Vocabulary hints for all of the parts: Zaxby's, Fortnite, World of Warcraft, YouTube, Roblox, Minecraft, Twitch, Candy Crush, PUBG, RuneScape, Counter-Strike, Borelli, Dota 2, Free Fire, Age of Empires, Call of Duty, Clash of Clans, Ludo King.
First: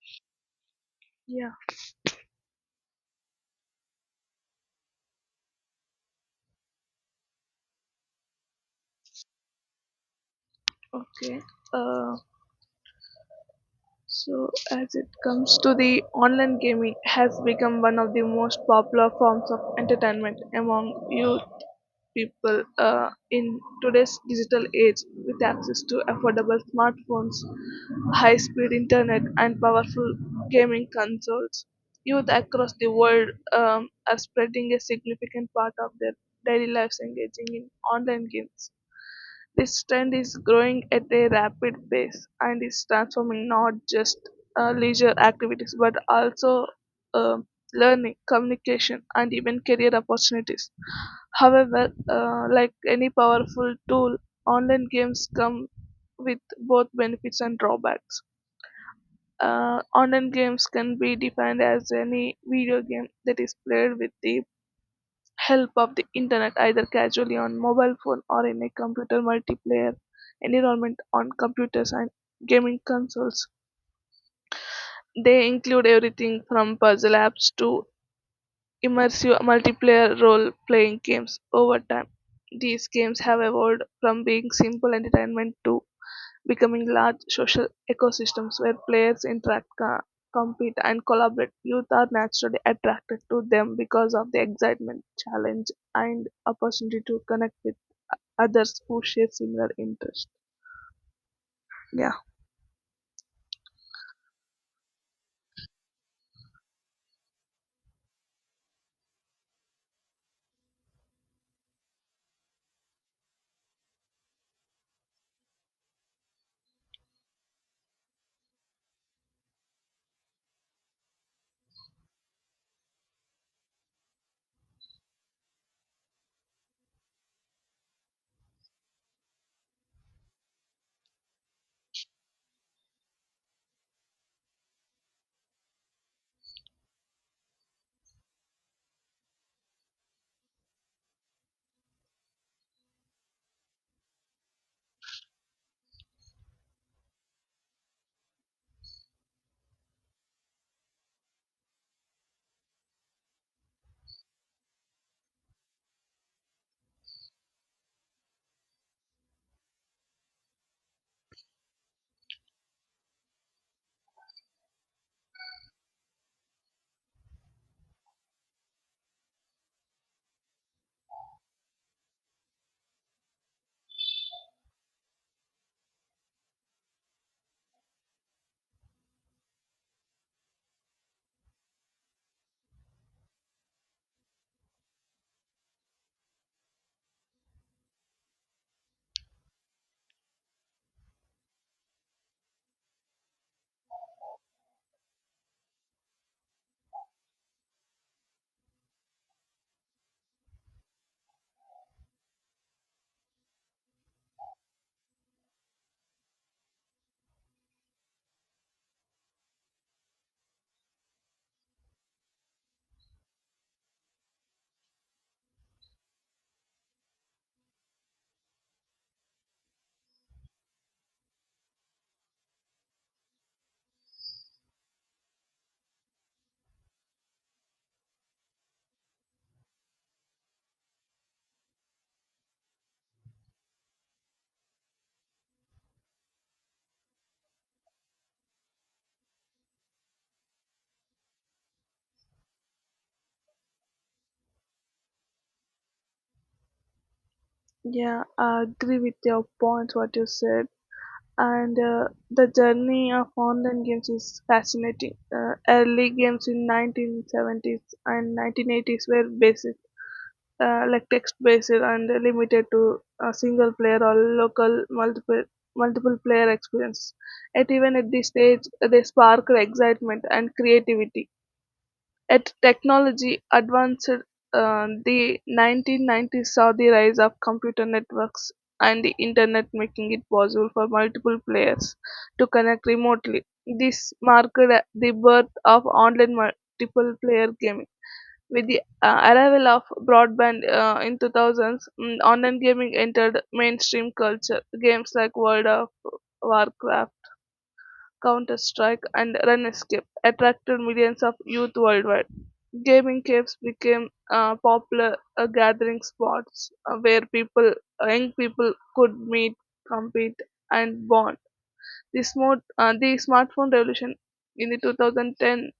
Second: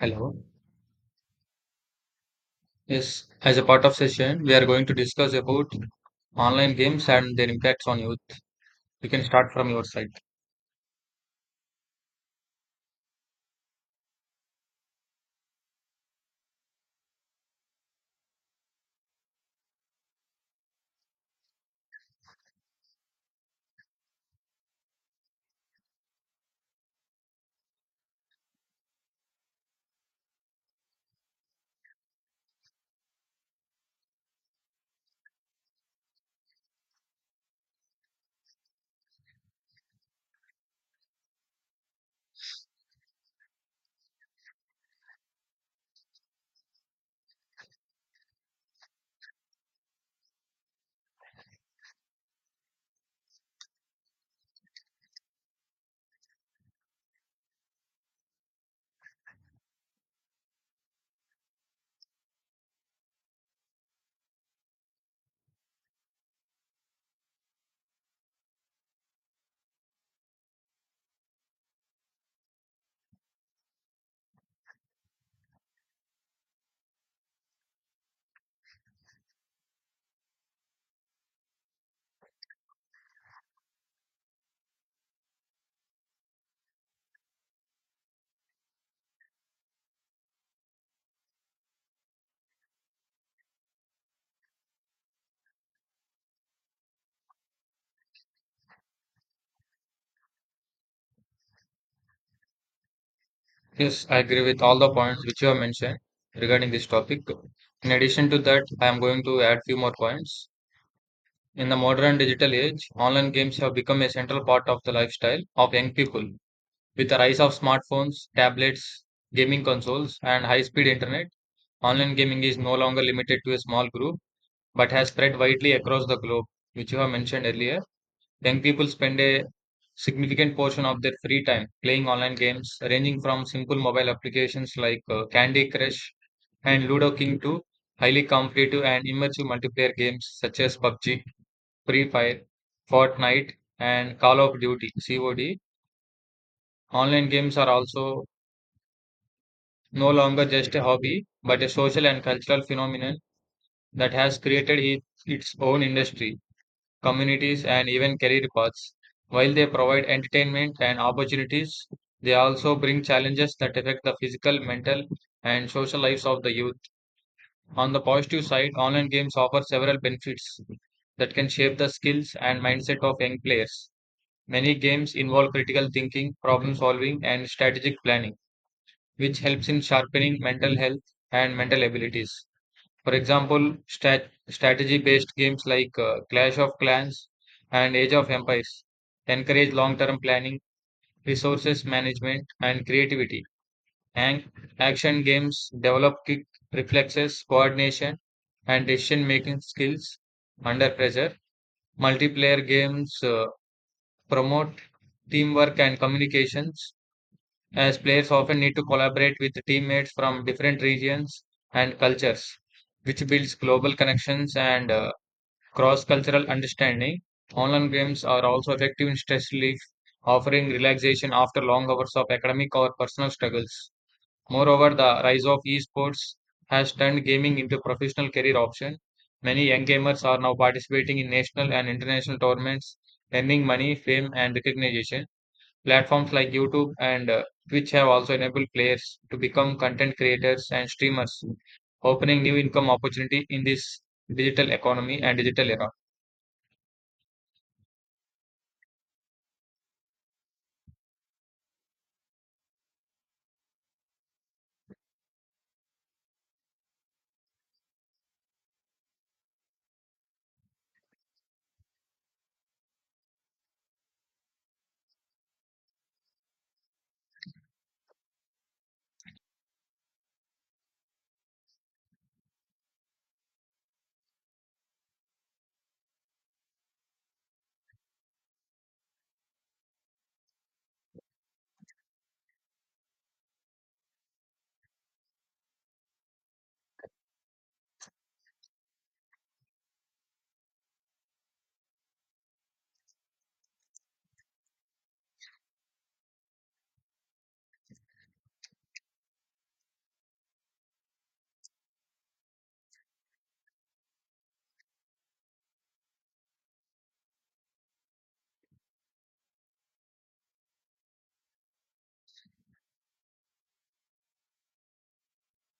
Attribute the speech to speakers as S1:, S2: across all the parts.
S1: Hello.
S2: Yeah,
S1: Yes, as a part of session, we are going to discuss about online games and their impacts on youth. You can start from your side.
S2: okay. Uh, so as it comes to the online gaming has become one of the most popular forms of entertainment among youth people in today's digital age with access to affordable smartphones, high-speed internet and powerful gaming consoles. Youth across the world are spreading a significant part of their daily lives engaging in online games. This trend is growing at a rapid pace and is transforming not just leisure activities but also uh, learning, communication, and even career opportunities. However, like any powerful tool, online games come with both benefits and drawbacks. Online games can be defined as any video game that is played with the help of the internet either casually on mobile phone or in a computer multiplayer environment on computers and gaming consoles. They include everything from puzzle apps to immersive multiplayer role playing games over time. These games have evolved from being simple entertainment to becoming large social ecosystems where players interact, compete, and collaborate. Youth are naturally attracted to them because of the excitement, challenge, and opportunity to connect with others who share similar interests. Yeah,
S1: Yes, I agree with all the points which you have mentioned regarding this topic. In addition to that, I am going to add few more points. In the modern digital age, online games have become a central part of the lifestyle of young people. With the rise of smartphones, tablets, gaming consoles, and high-speed internet, online gaming is no longer limited to a small group but has spread widely across the globe, which you have mentioned earlier. Young people spend a significant portion of their free time playing online games, ranging from simple mobile applications like Candy Crush and Ludo King to highly competitive and immersive multiplayer games such as PUBG, Free Fire, Fortnite, and Call of Duty (COD). Online games are also no longer just a hobby, but a social and cultural phenomenon that has created its own industry communities, and even career paths. While they provide entertainment and opportunities, they also bring challenges that affect the physical, mental, and social lives of the youth. On the positive side, online games offer several benefits that can shape the skills and mindset of young players. Many games involve critical thinking, problem solving, and strategic planning, which helps in sharpening mental health and mental abilities. For example, stat strategy-based games like Clash of Clans and Age of Empires encourage long-term planning, resources management, and creativity. And action games develop quick reflexes, coordination, and decision-making skills under pressure. Multiplayer games promote teamwork and communications, as players often need to collaborate with teammates from different regions and cultures, which builds global connections and cross cultural understanding. Online games are also effective in stress relief, offering relaxation after long hours of academic or personal struggles. Moreover, the rise of esports has turned gaming into a professional career option. Many young gamers are now participating in national and international tournaments, earning money, fame, and recognition. Platforms like YouTube and Twitch have also enabled players to become content creators and streamers, opening new income opportunity in this digital economy and digital era.
S2: yeah, I agree with your points, what you said. And the journey of online games is fascinating. Early games in 1970s and 1980s were basic, like text-based and limited to a single player or local multiple player experience. Yet even at this stage, they sparked excitement and creativity. At technology advanced, 1990s saw the rise of computer networks and the internet, making it possible for multiple players to connect remotely. This marked the birth of online multiple player gaming. With the arrival of broadband in 2000s, online gaming entered mainstream culture. Games like World of Warcraft, Counter-Strike, and RuneScape attracted millions of youth worldwide. Gaming caves became popular gathering spots where people, young people, could meet, compete, and bond. The smartphone revolution in the 2010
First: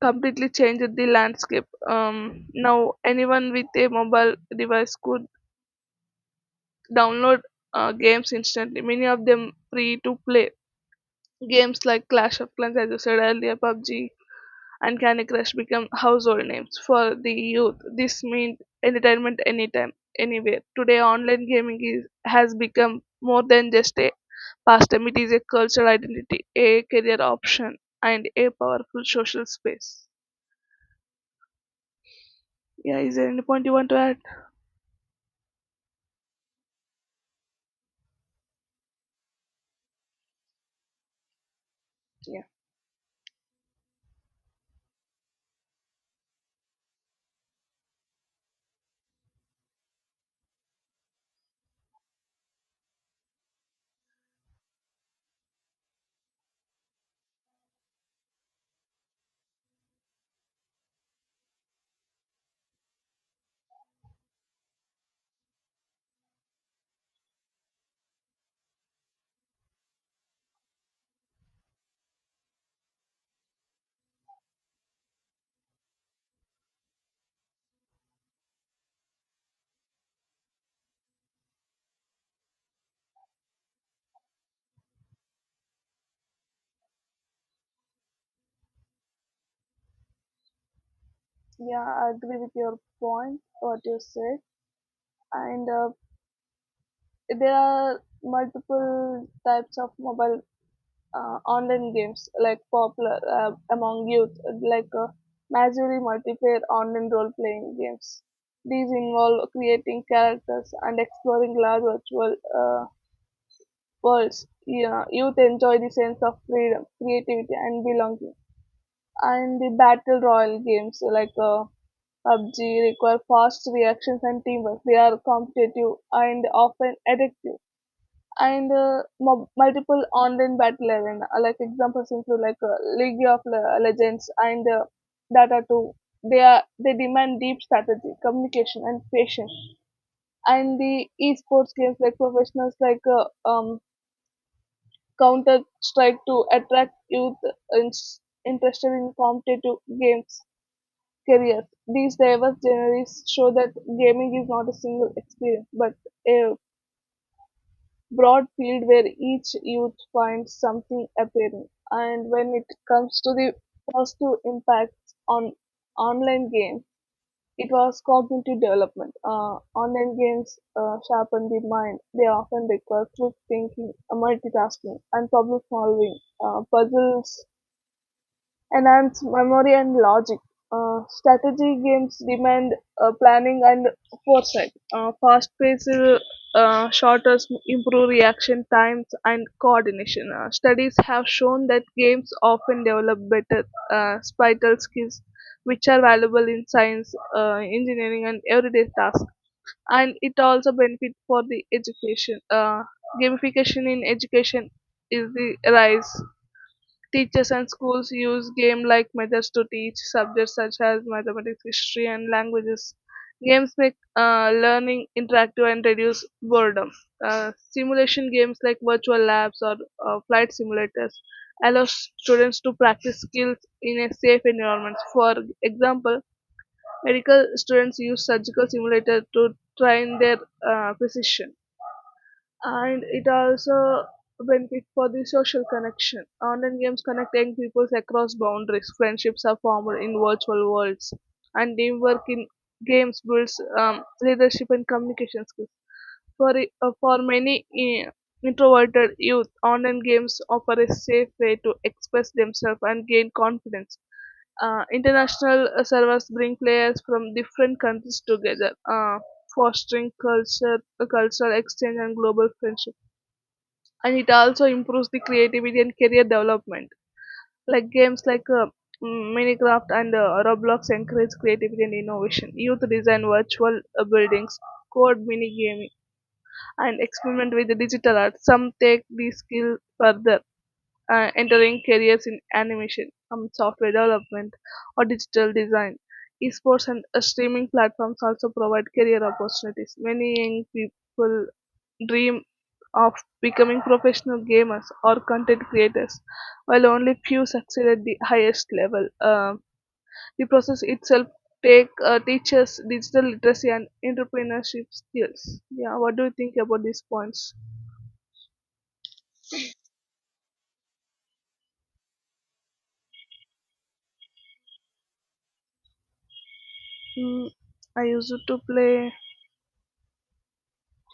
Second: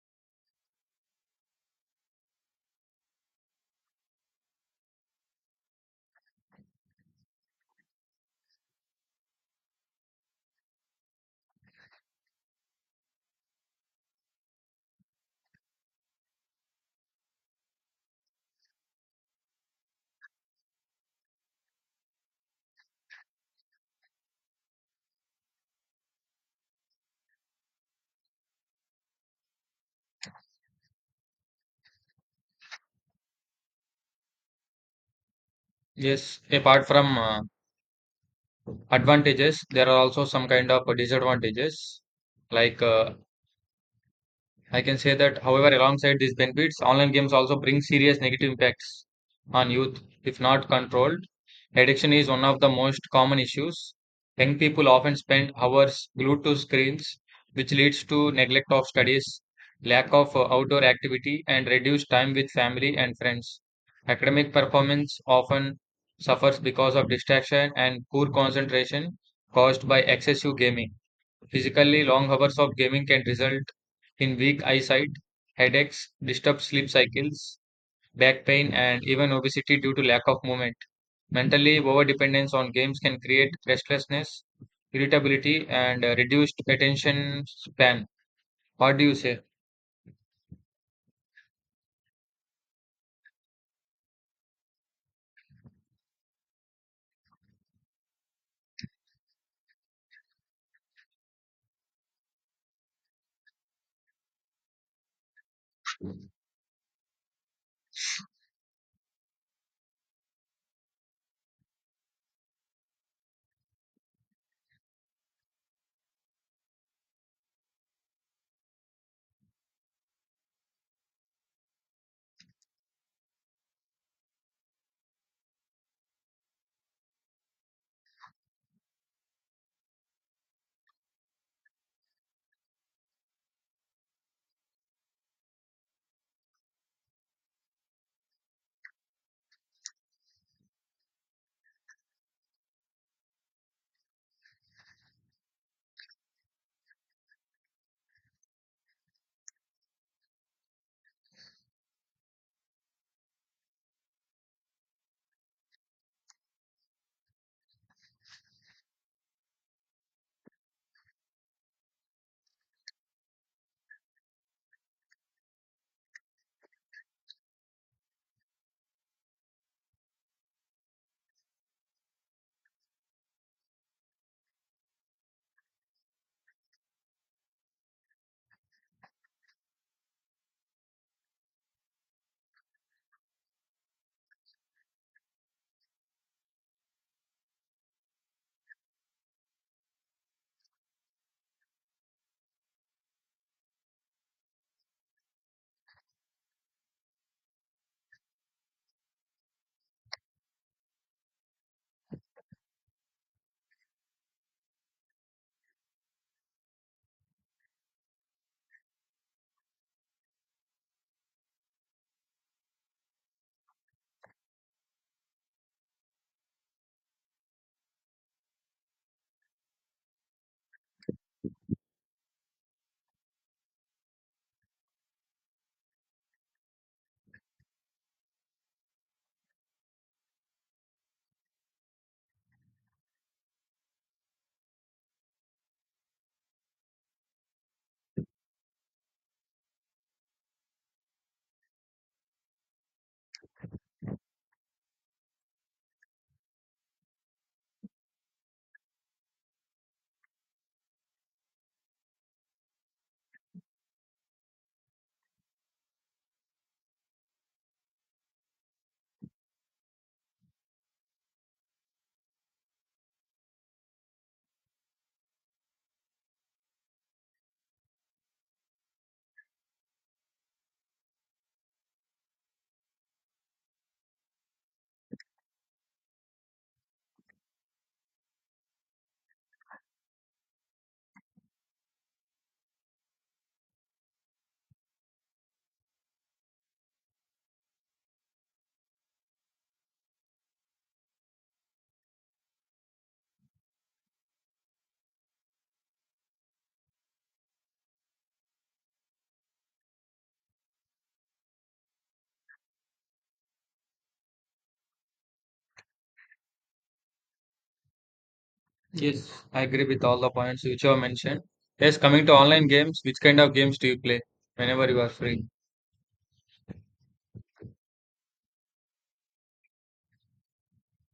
S2: completely changed the landscape. Now, anyone with a mobile device could download games instantly, many of them free to play. Games like Clash of Clans, as you said earlier, PUBG, and Candy Crush become household names for the youth. This means entertainment anytime, anywhere. Today, online gaming is, has become more than just a pastime, it is a cultural identity, a career option, and a powerful social space. Yeah, is there any point you want to add?
S1: Yes, apart from advantages, there are also some kind of disadvantages. Like I can say that, however, alongside these benefits, online games also bring serious negative impacts on youth if not controlled. Addiction is one of the most common issues. Young people often spend hours glued to screens, which leads to neglect of studies, lack of outdoor activity, and reduced time with family and friends. Academic performance often suffers because of distraction and poor concentration caused by excessive gaming. Physically, long hours of gaming can result in weak eyesight, headaches, disturbed sleep cycles, back pain, and even obesity due to lack of movement. Mentally, overdependence on games can create restlessness, irritability, and reduced attention span. What do you say?
S2: Yeah, I agree with your point, what you said. And there are multiple types of mobile online games like popular among youth like massively multiplayer online role playing games. These involve creating characters and exploring large virtual worlds. Yeah, youth enjoy the sense of freedom, creativity and belonging. And the battle royal games like PUBG require fast reactions and teamwork. They are competitive and often addictive. Multiple online battle arena. Like examples include like League of Legends and Dota 2. They demand deep strategy, communication, and patience. And the esports games like professionals like Counter Strike to attract youth in- interested in competitive games careers. These diverse genres show that gaming is not a single experience but a broad field where each youth finds something appealing. And when it comes to the positive impacts on online games, it was cognitive development. Online games sharpen the mind. They often require quick thinking, multitasking, and problem solving. Puzzles enhance memory and logic. Strategy games demand planning and foresight. Fast paced shooters improve reaction times and coordination. Studies have shown that games often develop better spatial skills, which are valuable in science, engineering, and everyday tasks. And it also benefit for the education. Gamification in education is the rise. Teachers and schools use game-like methods to teach subjects such as mathematics, history, and languages. Games make learning interactive and reduce boredom. Simulation games like virtual labs or flight simulators allow students to practice skills in a safe environment. For example, medical students use surgical simulator to train their precision. And it also benefit for the social connection. Online games connect young people across boundaries. Friendships are formed in virtual worlds, and teamwork in games builds leadership and communication skills. For many introverted youth, online games offer a safe way to express themselves and gain confidence. International servers bring players from different countries together, fostering culture, cultural exchange, and global friendship. And it also improves the creativity and career development, like games like minecraft and roblox encourage creativity and innovation. Youth design virtual buildings, code mini gaming, and experiment with the digital art. Some take the skill further, entering careers in animation, software development, or digital design. Esports and streaming platforms also provide career opportunities. Many young people dream of becoming professional gamers or content creators, while only few succeed at the highest level. The process itself take teaches digital literacy and entrepreneurship skills. Yeah, what do you think about these points?
S1: Yes, I agree with all the points which you have mentioned. Yes, coming to online games, which kind of games do you play whenever you are free?
S2: Mm, I used to play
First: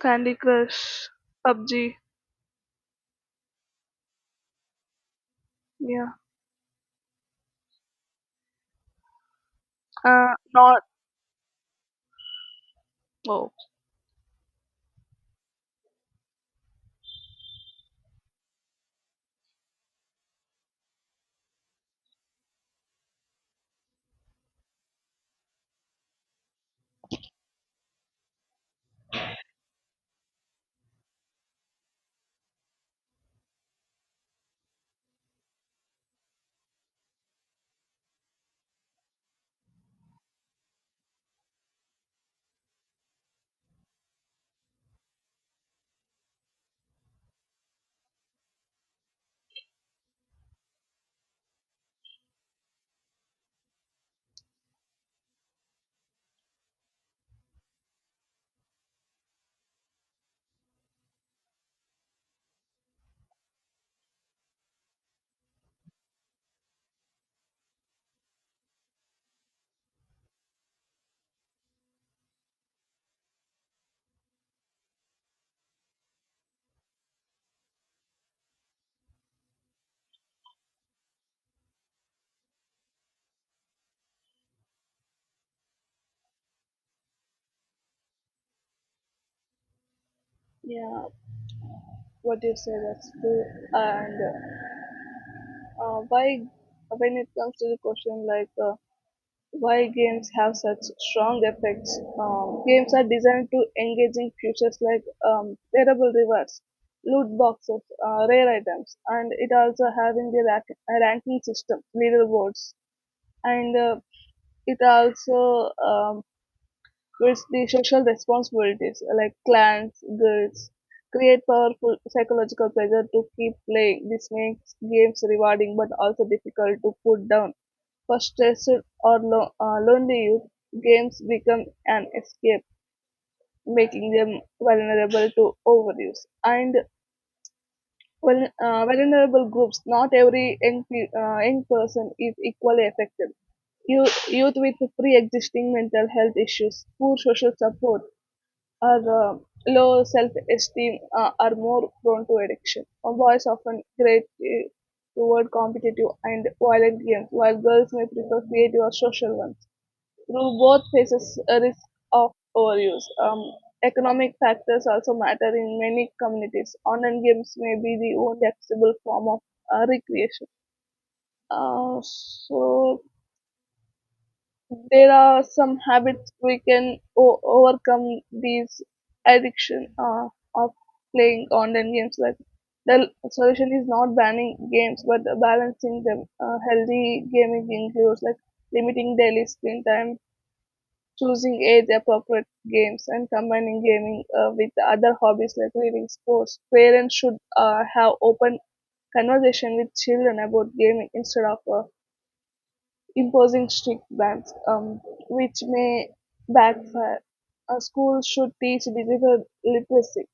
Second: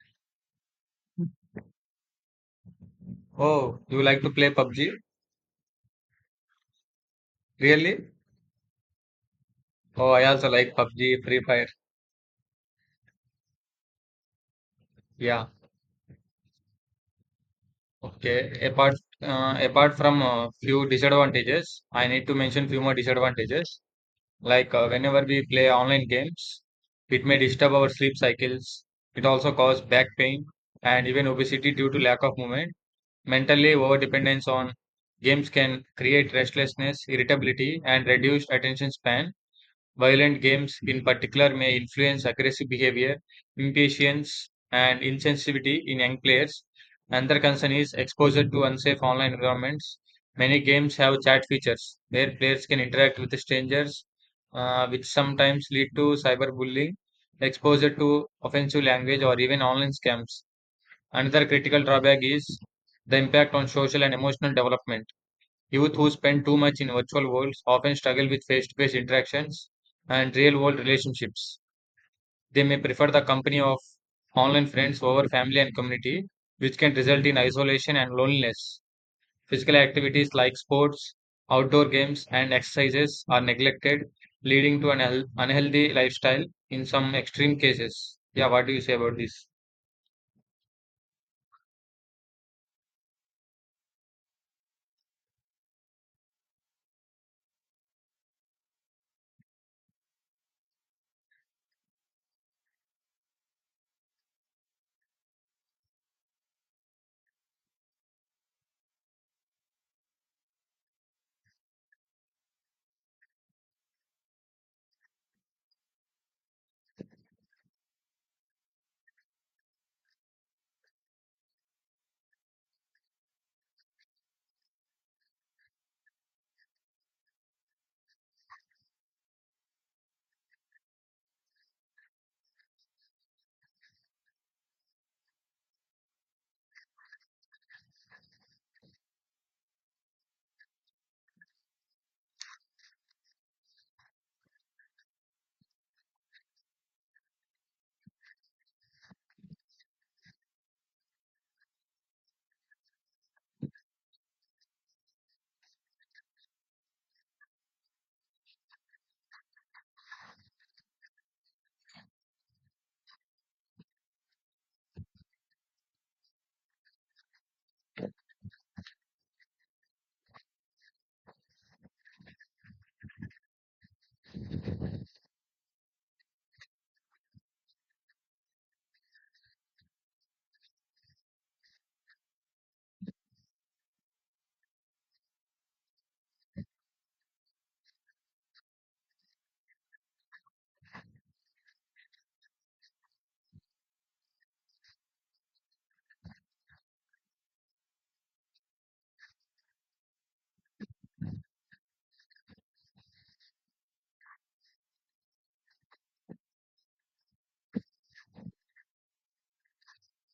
S2: Candy Crush, PUBG.
S1: Oh, you like to play PUBG?
S2: Yeah,
S1: Really? Oh, I also like
S2: not
S1: PUBG, Free Fire.
S2: oh
S1: Yeah. Okay, apart from few disadvantages, I need to mention few more disadvantages. Like whenever we play online games, it may disturb our sleep cycles. It also cause back pain and even obesity due to lack of movement. Mentally, over dependence on games can create restlessness, irritability, and reduced attention span. Violent games, in particular, may influence aggressive behavior, impatience, and insensitivity in young players. Another concern is exposure to unsafe online environments. Many games have chat features where players can interact with strangers, which sometimes lead to cyberbullying, exposure to offensive language, or even online scams. Another critical drawback is the impact on social and emotional development. Youth who spend too much in virtual worlds often struggle with face to face interactions and real world relationships. They may prefer the company of online friends over family and community, which can result in isolation and loneliness. Physical activities like sports, outdoor games, and exercises are neglected, leading to an unhealthy lifestyle in some extreme cases. Yeah, what do you say about this?
S2: yeah. What you say that's true. And why when it comes to the question, like. Why games have such strong effects. Games are designed to engaging features like wearable rewards, loot boxes, rare items, and it also having a ranking system, leaderboards, and it also guilds, the social responsibilities like clans, guilds, create powerful psychological pressure to keep playing. This makes games rewarding but also difficult to put down. For stressed or lonely youth, games become an escape, making them vulnerable to overuse. And well, vulnerable groups, not every young person is equally affected. Youth with pre-existing mental health issues, poor social support, or low self-esteem are more prone to addiction. Boys often gravitate toward competitive and violent games, while girls may prefer creative or social ones. Through both faces a risk of overuse. Economic factors also matter in many communities. Online games may be the only accessible form of recreation. So there are some habits we can overcome these addiction of playing online games. Like solution is not banning games, but balancing them. Healthy gaming includes like limiting daily screen time, choosing age-appropriate games, and combining gaming with other hobbies like reading, sports. Parents should have open conversation with children about gaming instead of imposing strict bans, which may backfire. Schools should teach digital literacy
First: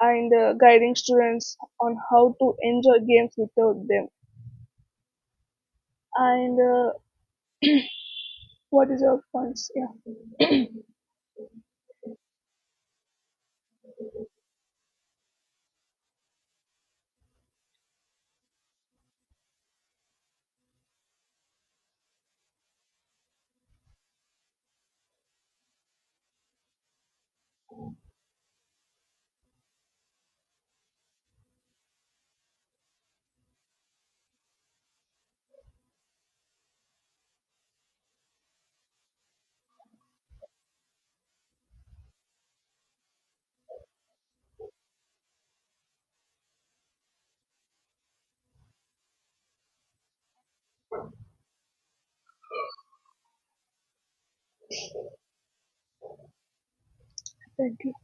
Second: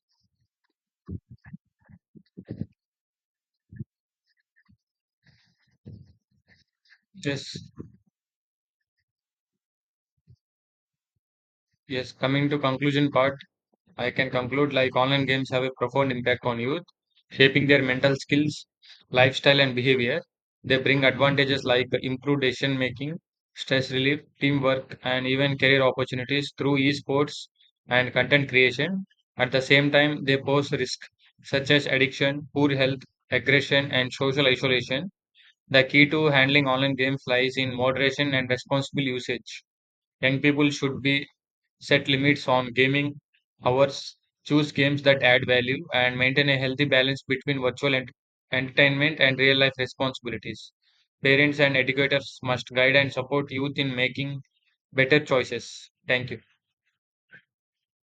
S2: and guiding students on how to enjoy games without them. And
S1: Yes,
S2: What is your points? Yeah,
S1: yes, coming to conclusion part. I can conclude like online games have a profound impact on youth, shaping their mental skills, lifestyle, and behavior. They bring advantages like improved decision making, stress relief, teamwork, and even career opportunities through esports and content creation. At the same time, they pose risks such as addiction, poor health, aggression, and social isolation. The key to handling online games lies in moderation and responsible usage. Young people should be set limits on gaming hours, choose games that add value, and maintain a healthy balance between entertainment and real life responsibilities. Parents and educators must guide and support youth in making better choices. Thank you.
S2: thank you.